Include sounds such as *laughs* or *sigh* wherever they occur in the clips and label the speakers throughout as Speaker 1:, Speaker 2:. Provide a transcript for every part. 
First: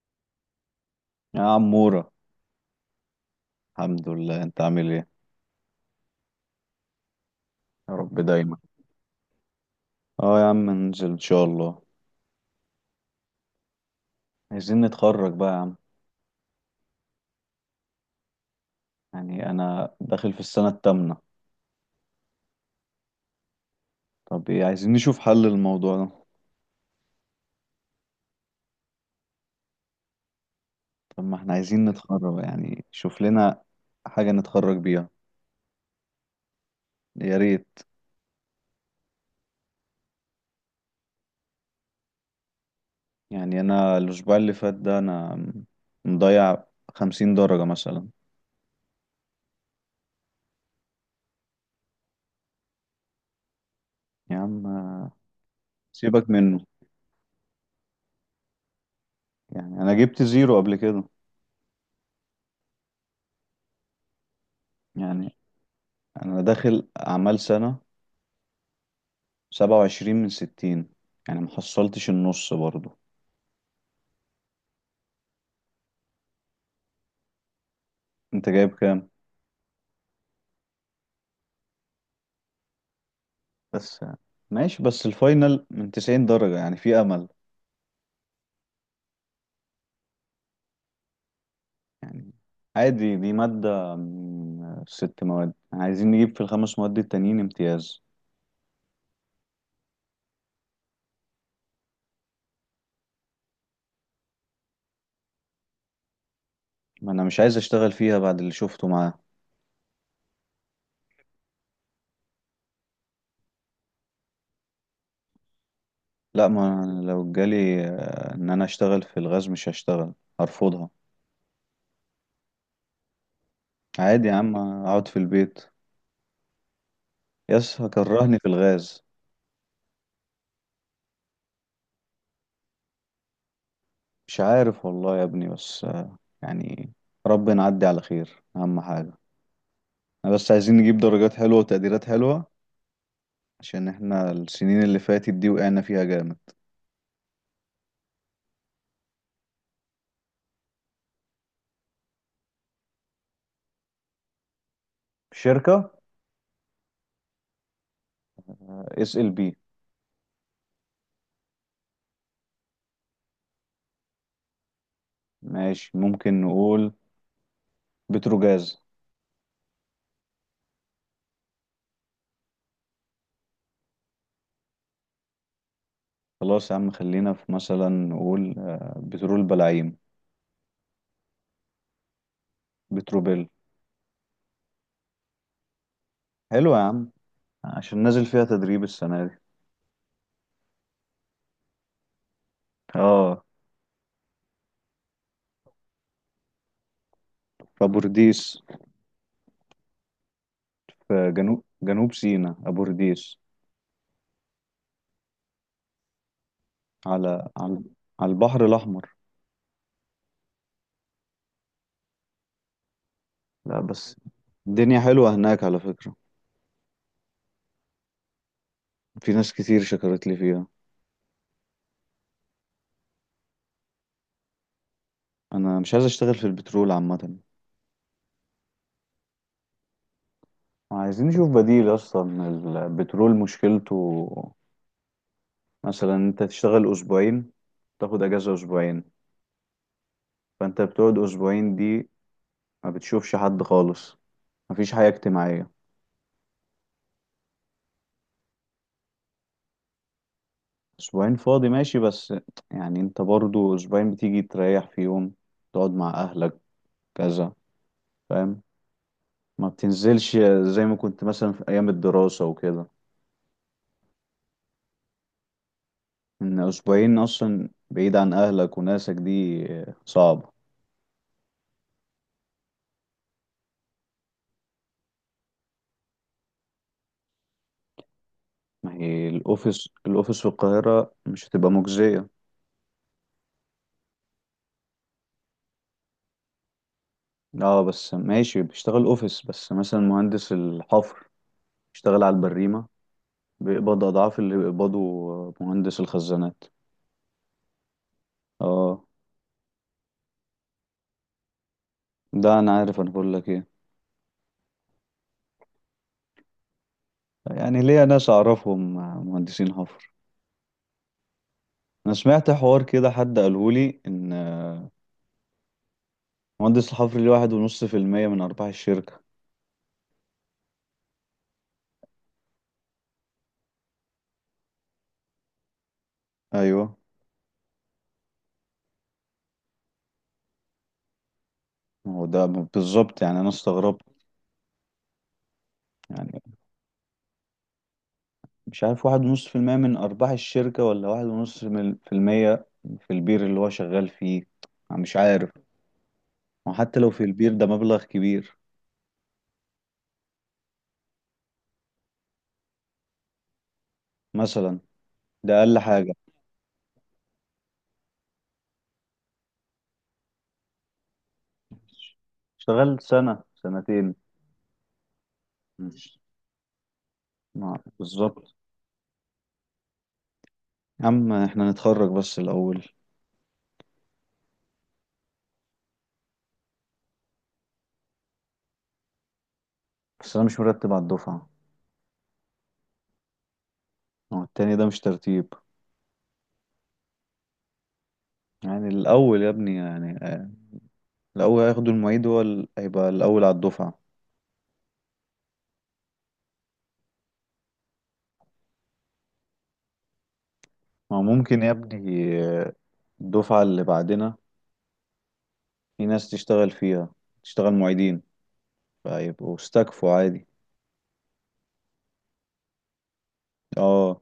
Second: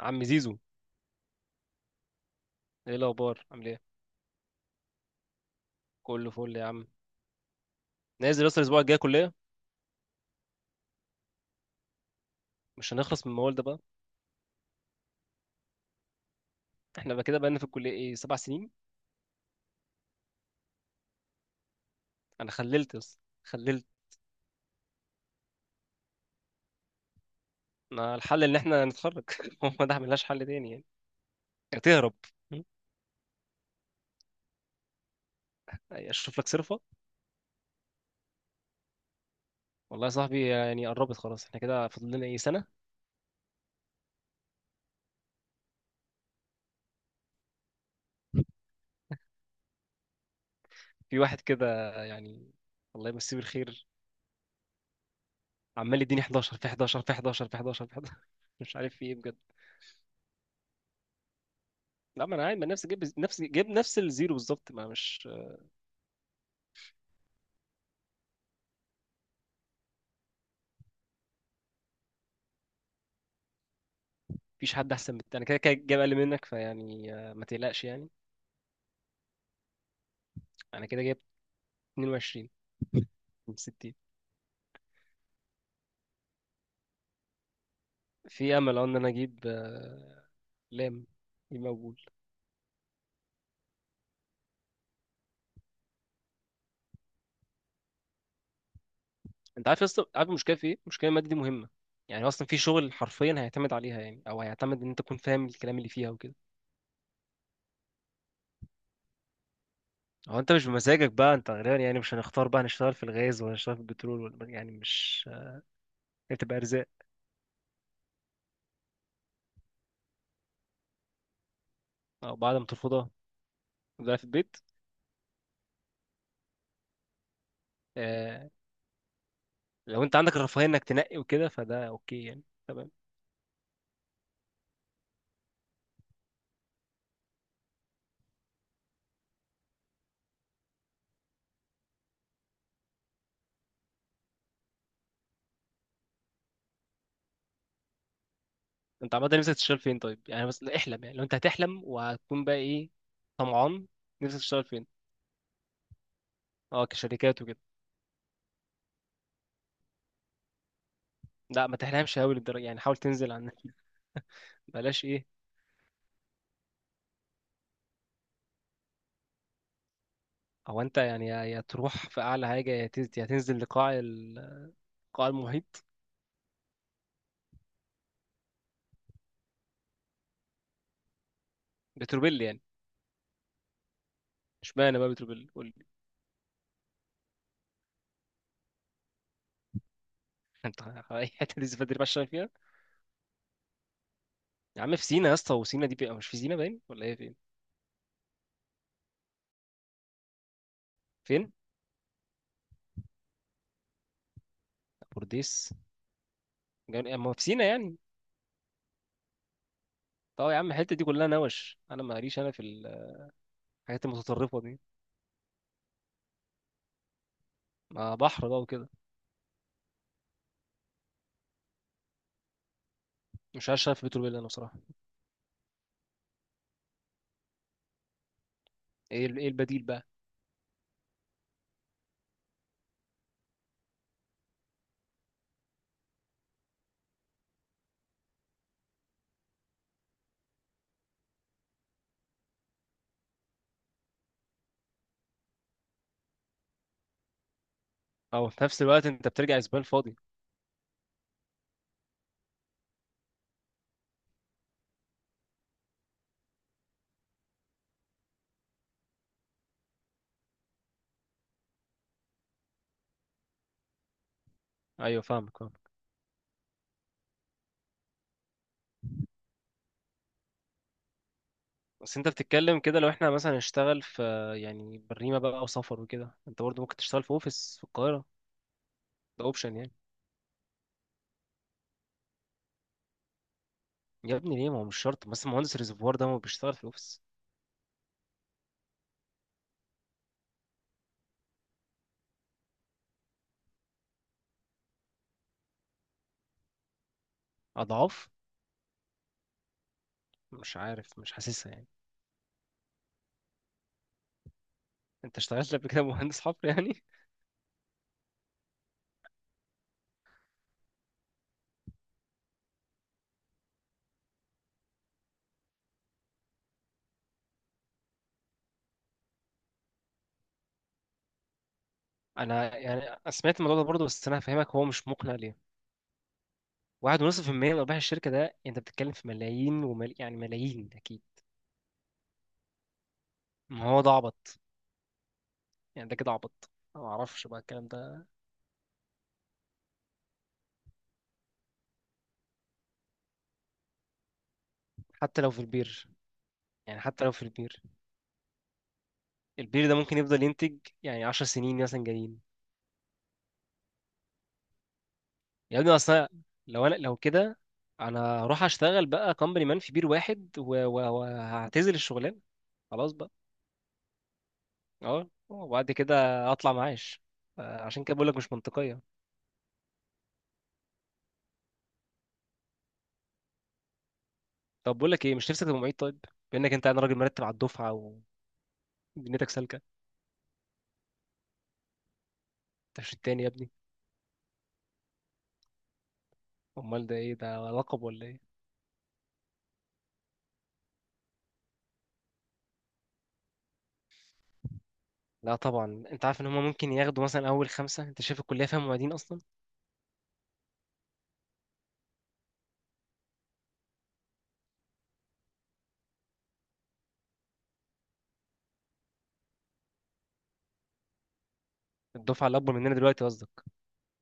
Speaker 1: عم زيزو.
Speaker 2: يا عمورة.
Speaker 1: ايه الاخبار، عامل ايه؟
Speaker 2: الحمد لله، انت عامل ايه؟
Speaker 1: كله فل يا عم.
Speaker 2: يا رب
Speaker 1: نازل
Speaker 2: دايما.
Speaker 1: اصلا الاسبوع الجاي كليه.
Speaker 2: اه يا عم، ننزل ان شاء الله.
Speaker 1: مش هنخلص من الموال ده بقى؟
Speaker 2: عايزين نتخرج بقى يا عم.
Speaker 1: احنا بقى كده بقالنا في الكليه ايه، سبع سنين.
Speaker 2: يعني انا داخل في السنة التامنة.
Speaker 1: انا خللت بس خللت.
Speaker 2: طب ايه؟ عايزين نشوف حل للموضوع ده.
Speaker 1: ما الحل ان احنا نتخرج. *laughs* هو ده ملهاش حل تاني يعني.
Speaker 2: طب ما احنا
Speaker 1: يا
Speaker 2: عايزين
Speaker 1: تهرب.
Speaker 2: نتخرج،
Speaker 1: م?
Speaker 2: يعني شوف لنا حاجة نتخرج بيها.
Speaker 1: اشوف لك صرفه.
Speaker 2: يا ريت.
Speaker 1: والله يا صاحبي يعني قربت خلاص، احنا كده فاضل لنا ايه، سنه.
Speaker 2: يعني انا الاسبوع اللي فات ده انا مضيع 50 درجة مثلا.
Speaker 1: في واحد كده يعني، الله يمسيه بالخير،
Speaker 2: يا عم
Speaker 1: عمال يديني
Speaker 2: سيبك
Speaker 1: 11
Speaker 2: منه.
Speaker 1: في 11 في 11 في 11 في 11. *laughs* مش عارف في ايه بجد.
Speaker 2: يعني انا جبت زيرو قبل كده.
Speaker 1: لا، ما انا عادي، ما نفسي جايب نفس الزيرو بالظبط، ما مش...
Speaker 2: يعني انا داخل اعمال سنة 27 من 60، يعني محصلتش النص برضو.
Speaker 1: مفيش حد احسن من التاني، كده كده جايب اقل منك، فيعني ما تقلقش يعني.
Speaker 2: انت جايب كام؟
Speaker 1: انا كده جايب 22 من 60.
Speaker 2: بس ماشي، بس الفاينل من 90 درجة، يعني في أمل.
Speaker 1: في امل اه، ان انا اجيب لام، يبقى مقبول.
Speaker 2: يعني عادي، دي مادة من ست مواد، عايزين نجيب في الخمس مواد التانيين امتياز.
Speaker 1: انت عارف يا اسطى، عارف المشكله في ايه؟ المشكله الماده دي مهمه يعني، اصلا في شغل حرفيا هيعتمد عليها، يعني او هيعتمد ان انت تكون فاهم الكلام اللي فيها وكده.
Speaker 2: ما أنا مش عايز أشتغل فيها بعد اللي شفته معاه.
Speaker 1: هو انت مش بمزاجك بقى، انت غالبا يعني مش هنختار بقى نشتغل في الغاز ولا نشتغل في البترول، ولا يعني مش... هي
Speaker 2: لا،
Speaker 1: بتبقى
Speaker 2: ما
Speaker 1: ارزاق.
Speaker 2: أنا لو جالي إن أنا أشتغل في الغاز مش هشتغل، هرفضها.
Speaker 1: او بعد ما ترفضها تفضل في
Speaker 2: عادي يا عم،
Speaker 1: البيت.
Speaker 2: أقعد في البيت، يس هكرهني في
Speaker 1: آه...
Speaker 2: الغاز.
Speaker 1: لو انت عندك الرفاهيه انك تنقي وكده، فده اوكي يعني، تمام.
Speaker 2: مش عارف والله يا ابني، بس يعني ربنا نعدي على خير، اهم حاجة. احنا بس عايزين نجيب درجات حلوة وتقديرات حلوة، عشان احنا السنين اللي فاتت دي وقعنا فيها جامد.
Speaker 1: انت عامه نفسك تشتغل فين طيب يعني؟ بس احلم يعني، لو انت هتحلم وهتكون بقى ايه، طمعان، نفسك تشتغل فين؟
Speaker 2: شركة
Speaker 1: اه، كشركات وكده.
Speaker 2: SLB.
Speaker 1: لا ما تحلمش قوي للدرجه يعني، حاول تنزل عن... *laughs* بلاش ايه.
Speaker 2: ماشي، ممكن نقول بتروجاز.
Speaker 1: هو انت يعني يا تروح في اعلى حاجه يا تنزل، يا تنزل لقاع قاع المحيط.
Speaker 2: خلاص يا عم، خلينا في مثلا نقول بترول بلاعيم.
Speaker 1: بتروبيل يعني.
Speaker 2: بتروبيل.
Speaker 1: اشمعنى بقى بتروبيل، قول لي.
Speaker 2: حلو يا عم، عشان نازل فيها تدريب السنة دي.
Speaker 1: *laughs* انت، اي حته دي بدري بقى تشتغل فيها؟
Speaker 2: اه.
Speaker 1: يا عم في سينا يا اسطى، وسينا دي بقى مش في سينا باين، ولا ايه، فين؟
Speaker 2: في أبورديس، في
Speaker 1: فين،
Speaker 2: جنوب جنوب سيناء أبورديس.
Speaker 1: بورديس؟ ما هو في
Speaker 2: على
Speaker 1: سينا
Speaker 2: على
Speaker 1: يعني.
Speaker 2: على البحر الأحمر.
Speaker 1: طب يا عم الحته دي كلها نوش، انا ماليش انا في
Speaker 2: لا
Speaker 1: الحاجات
Speaker 2: بس
Speaker 1: المتطرفه دي.
Speaker 2: الدنيا حلوة هناك على فكرة،
Speaker 1: ما بحر بقى وكده.
Speaker 2: في ناس كتير شكرت لي فيها.
Speaker 1: مش عارف، شايف بيتر بيلا انا بصراحه.
Speaker 2: أنا مش عايز أشتغل في البترول عامة،
Speaker 1: ايه ايه البديل بقى؟
Speaker 2: عايزين نشوف بديل أصلا. البترول مشكلته مثلا أنت تشتغل أسبوعين، تاخد أجازة أسبوعين، فأنت بتقعد أسبوعين دي ما بتشوفش حد خالص، مفيش حياة اجتماعية.
Speaker 1: او في نفس الوقت انت بترجع اسبان فاضي.
Speaker 2: أسبوعين فاضي ماشي، بس يعني أنت برضو أسبوعين بتيجي تريح في يوم، تقعد مع أهلك، كذا، فاهم؟ ما بتنزلش زي ما كنت مثلا في أيام الدراسة وكده.
Speaker 1: ايوه، فاهمك، فاهم.
Speaker 2: ان اسبوعين اصلا بعيد عن اهلك وناسك دي صعبة.
Speaker 1: بس انت بتتكلم كده، لو احنا مثلا نشتغل في يعني بريمه بقى او سفر وكده، انت برضه ممكن تشتغل في اوفيس في القاهره.
Speaker 2: ما هي
Speaker 1: ده اوبشن
Speaker 2: الاوفيس،
Speaker 1: يعني.
Speaker 2: الاوفيس في القاهرة مش هتبقى مجزية.
Speaker 1: يا ابني ليه؟ ما هو مش شرط، بس مهندس الريزرفوار ده ما بيشتغل في الاوفيس.
Speaker 2: اه بس ماشي بيشتغل اوفيس، بس مثلا مهندس الحفر بيشتغل على البريمة، بيقبض اضعاف اللي بيقبضه مهندس الخزانات.
Speaker 1: اضعاف؟
Speaker 2: اه،
Speaker 1: مش عارف، مش حاسسها يعني.
Speaker 2: ده انا عارف، انا بقول لك ايه.
Speaker 1: انت اشتغلت قبل كده؟ *laughs* مهندس حفر يعني.
Speaker 2: يعني ليا ناس اعرفهم مهندسين حفر. انا سمعت حوار كده، حد قالهولي ان مهندس الحفر ليه 1.5% من ارباح الشركة.
Speaker 1: *laughs* انا يعني، أنا سمعت الموضوع ده برضه، بس انا هفهمك هو مش مقنع ليه.
Speaker 2: ايوه.
Speaker 1: واحد ونص في المية من أرباح الشركة؟ ده أنت بتتكلم في ملايين يعني ملايين أكيد.
Speaker 2: ما هو ده بالظبط، يعني انا
Speaker 1: ما هو
Speaker 2: استغربت.
Speaker 1: ده عبط، يعني ده كده
Speaker 2: يعني
Speaker 1: عبط. أنا ما اعرفش بقى الكلام ده.
Speaker 2: مش عارف 1.5% من أرباح الشركة، ولا واحد ونص في المية في البير اللي هو شغال فيه. أنا مش
Speaker 1: حتى
Speaker 2: عارف.
Speaker 1: لو في البير. يعني
Speaker 2: وحتى لو
Speaker 1: حتى
Speaker 2: في
Speaker 1: لو في
Speaker 2: البير ده
Speaker 1: البير،
Speaker 2: مبلغ كبير.
Speaker 1: البير ده ممكن يفضل ينتج يعني 10 سنين مثلا جايين.
Speaker 2: مثلا، ده أقل
Speaker 1: يا ابني
Speaker 2: حاجة.
Speaker 1: اصلا، لو انا لو كده، انا هروح اشتغل بقى كومباني مان في بير واحد وهعتزل الشغلانه.
Speaker 2: اشتغلت
Speaker 1: خلاص بقى.
Speaker 2: سنة سنتين.
Speaker 1: اه وبعد كده
Speaker 2: مش.
Speaker 1: اطلع معاش. عشان كده بقول لك مش
Speaker 2: بالظبط.
Speaker 1: منطقيه.
Speaker 2: يا عم احنا نتخرج بس الأول.
Speaker 1: طب بقول لك ايه، مش نفسك تبقى معيد طيب؟ بانك انت، انا راجل مرتب على الدفعه، ودنيتك سالكه.
Speaker 2: بس أنا مش مرتب على الدفعة.
Speaker 1: انت مش التاني يا ابني؟
Speaker 2: هو التاني ده مش ترتيب.
Speaker 1: امال ده ايه ده، لقب ولا ايه؟
Speaker 2: يعني الأول يا ابني، يعني الأول هياخدوا المعيد، هو هيبقى الأول على الدفعة.
Speaker 1: لا طبعا، انت عارف ان هم ممكن ياخدوا مثلا اول خمسه، انت شايف الكليه فيها معيدين اصلا.
Speaker 2: ما ممكن يا ابني، الدفعة اللي بعدنا في ناس تشتغل فيها، تشتغل معيدين، فيبقوا استكفوا عادي.
Speaker 1: الدفعه الاكبر مننا دلوقتي قصدك؟
Speaker 2: اه.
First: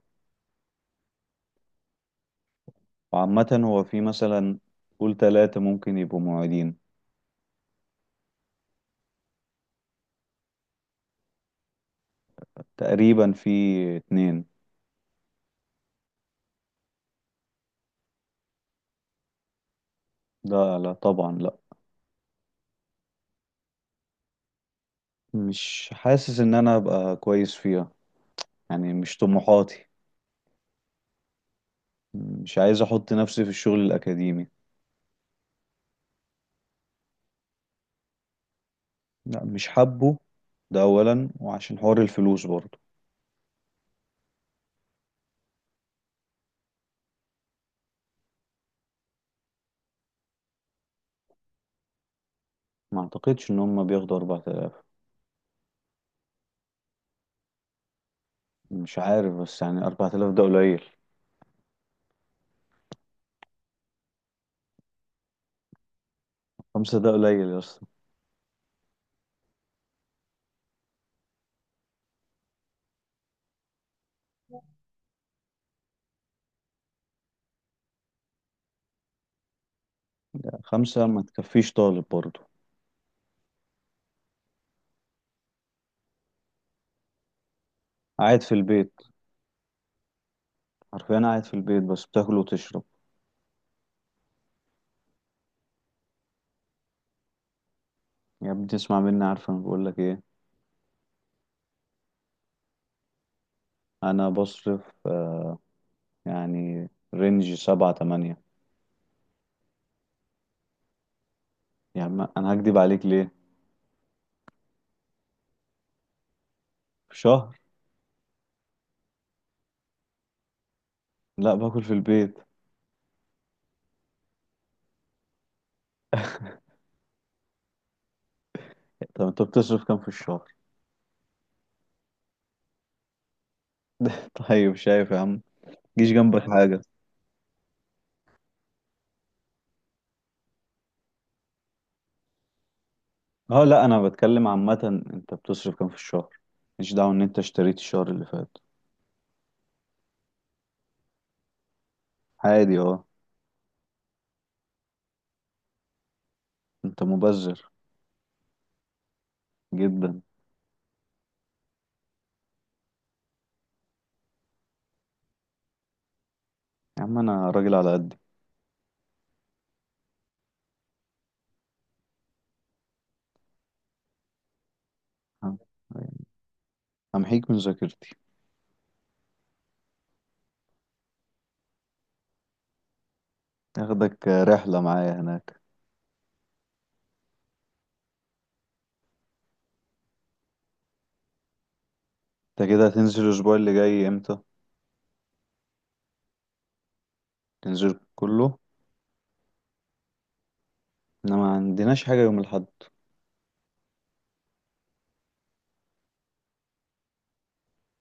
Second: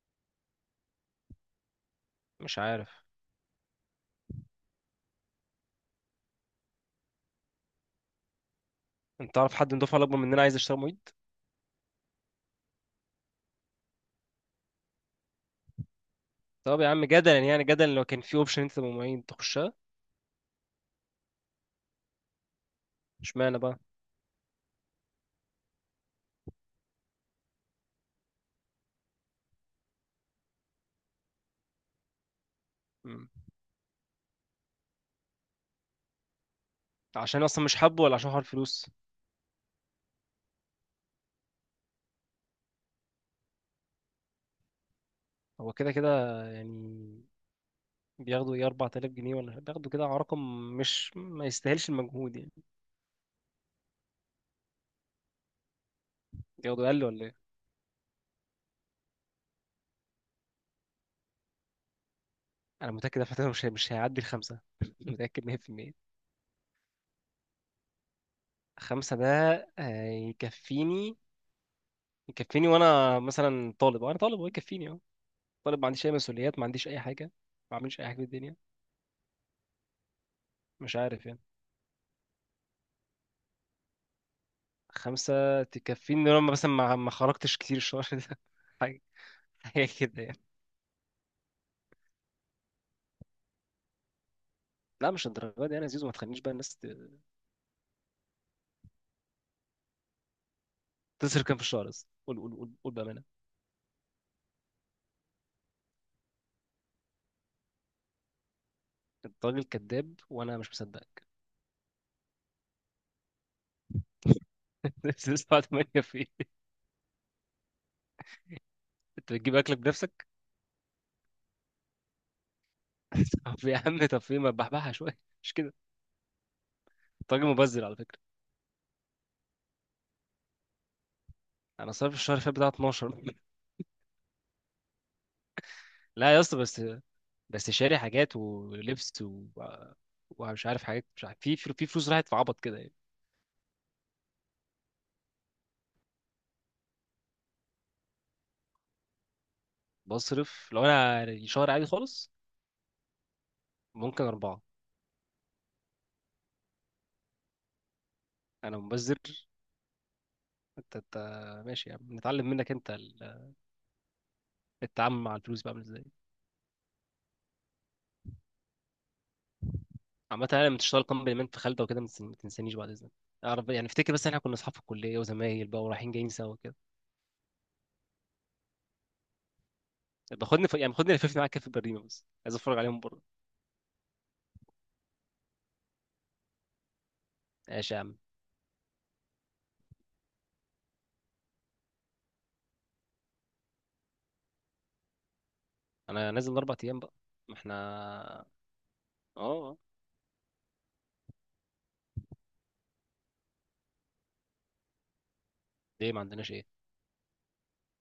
Speaker 1: مش عارف.
Speaker 2: وعامة هو في مثلا قول تلاتة ممكن يبقوا معيدين.
Speaker 1: انت تعرف حد من الدفعه الاكبر مننا عايز يشتغل معيد؟
Speaker 2: تقريبا في اتنين.
Speaker 1: طب يا عم جدلا يعني، جدلا لو كان في اوبشن انت تبقى معيد، تخشها؟
Speaker 2: لا، لا طبعا، لا.
Speaker 1: اشمعنى بقى؟
Speaker 2: مش حاسس ان انا ابقى كويس فيها، يعني مش طموحاتي، مش عايز احط
Speaker 1: مم.
Speaker 2: نفسي في الشغل الاكاديمي.
Speaker 1: عشان اصلا مش حابه ولا عشان حوار الفلوس؟
Speaker 2: لا مش حابه. ده اولا، وعشان حوار الفلوس برضه.
Speaker 1: هو كده كده يعني، بياخدوا ايه، 4000 جنيه ولا بياخدوا كده على رقم مش، ما يستاهلش المجهود يعني.
Speaker 2: ما اعتقدش ان هم بياخدوا 4000.
Speaker 1: بياخدوا اقل ولا ايه؟
Speaker 2: مش عارف، بس يعني 4000 ده قليل.
Speaker 1: انا متاكد دفعتنا مش هيعدي الخمسه. *laughs* متاكد 100%.
Speaker 2: خمسة ده قليل يا اسطى.
Speaker 1: خمسة ده هيكفيني، يكفيني وانا مثلا طالب، انا طالب هو يكفيني اه، طالب، ما عنديش اي مسؤوليات، ما عنديش اي حاجه، ما بعملش اي حاجه في الدنيا. مش
Speaker 2: خمسة ما
Speaker 1: عارف يعني،
Speaker 2: تكفيش طالب برضه.
Speaker 1: خمسه تكفيني لما مثلا ما خرجتش كتير الشهر ده.
Speaker 2: قاعد في
Speaker 1: *laughs*
Speaker 2: البيت،
Speaker 1: حاجه، حاجه كده يعني.
Speaker 2: حرفيا قاعد في البيت بس بتاكل وتشرب.
Speaker 1: لا مش الدرجه دي يعني يا زيزو، ما تخلينيش بقى الناس
Speaker 2: يا ابني تسمع مني، عارف انا بقول لك ايه.
Speaker 1: تصرف كام في الشهر بس، قول قول قول قول بامانه.
Speaker 2: انا بصرف آه، يعني رينج 7 8.
Speaker 1: انت راجل كذاب وانا مش مصدقك.
Speaker 2: يعني ما انا هكدب عليك ليه.
Speaker 1: *laughs* بس لسه، بعد ما هي في إيه؟
Speaker 2: في شهر.
Speaker 1: انت بتجيب اكلك بنفسك؟
Speaker 2: لا باكل في البيت.
Speaker 1: *laughs* طب يا عم، طب في، ما تبحبحها شويه، مش كده؟ انت راجل مبذر على فكره.
Speaker 2: طب انت بتصرف كام في الشهر؟
Speaker 1: انا صرف الشهر اللي فات بتاع 12.
Speaker 2: *laughs* طيب شايف يا عم؟
Speaker 1: *laughs*
Speaker 2: جيش
Speaker 1: لا يا
Speaker 2: جنبك فاهم
Speaker 1: اسطى
Speaker 2: حاجة.
Speaker 1: بس، بس شاري حاجات ولبس ومش عارف حاجات، مش عارف في فلوس راحت في عبط كده يعني.
Speaker 2: اه لا انا بتكلم عامة، انت بتصرف كام في الشهر؟ مش دعوة ان انت اشتريت الشهر اللي فات.
Speaker 1: بصرف، لو انا الشهر عادي خالص،
Speaker 2: عادي اه.
Speaker 1: ممكن أربعة.
Speaker 2: انت مبذر
Speaker 1: أنا مبذر،
Speaker 2: جدا.
Speaker 1: أنت أنت... ماشي يا عم، نتعلم منك أنت التعامل مع الفلوس بقى عامل إزاي.
Speaker 2: يا عم انا راجل على قدي.
Speaker 1: عامة، أنا لما تشتغل كومبلمنت في خالدة وكده، ما ما تنسانيش بعد إذنك، أعرف يعني، أفتكر، بس إحنا كنا أصحاب في الكلية
Speaker 2: آه،
Speaker 1: وزمايل بقى، ورايحين جايين سوا كده.
Speaker 2: همحيك من ذاكرتي.
Speaker 1: يعني باخدني لففني معاك كده في البريمة، بس عايز أتفرج عليهم بره.
Speaker 2: اخدك رحلة معايا هناك.
Speaker 1: ماشي يا عم.
Speaker 2: انت كده هتنزل الاسبوع اللي جاي امتى؟
Speaker 1: أنا نازل أربع أيام بقى، ما
Speaker 2: تنزل
Speaker 1: إحنا...
Speaker 2: كله؟
Speaker 1: آه.
Speaker 2: احنا ما عندناش حاجة يوم الاحد.
Speaker 1: ليه، ما عندناش إيه؟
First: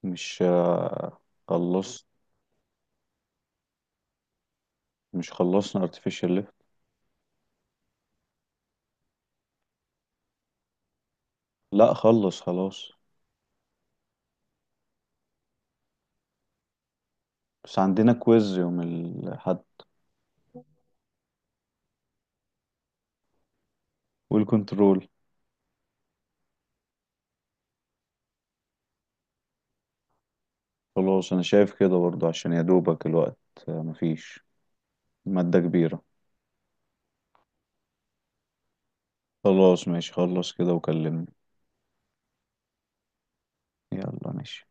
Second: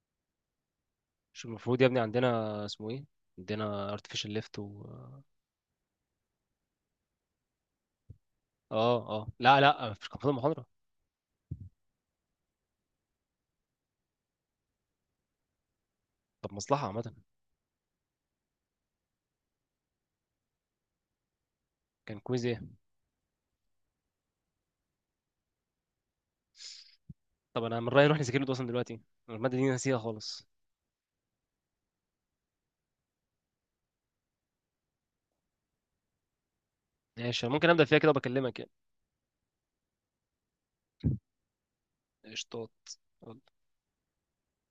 Speaker 2: مش آه،
Speaker 1: مش المفروض يا ابني
Speaker 2: خلص.
Speaker 1: عندنا، اسمه ايه، عندنا artificial lift و...
Speaker 2: مش خلصنا artificial lift؟
Speaker 1: اه اه، لا لا، مش كان فاضل محاضرة؟
Speaker 2: لا خلص خلاص.
Speaker 1: طب مصلحة عامة.
Speaker 2: بس عندنا كويز يوم الاحد
Speaker 1: كان كويز ايه؟
Speaker 2: والكنترول.
Speaker 1: طب انا من رأيي نروح نذاكر له ده اصلا دلوقتي، أنا المادة دي نسيها خالص.
Speaker 2: خلاص انا شايف كده برضو، عشان يا دوبك الوقت مفيش مادة كبيرة.
Speaker 1: ماشي، أنا ممكن ابدأ فيها كده وبكلمك يعني.
Speaker 2: خلاص ماشي، خلص كده وكلمني.
Speaker 1: قشطات.
Speaker 2: يلا ماشي.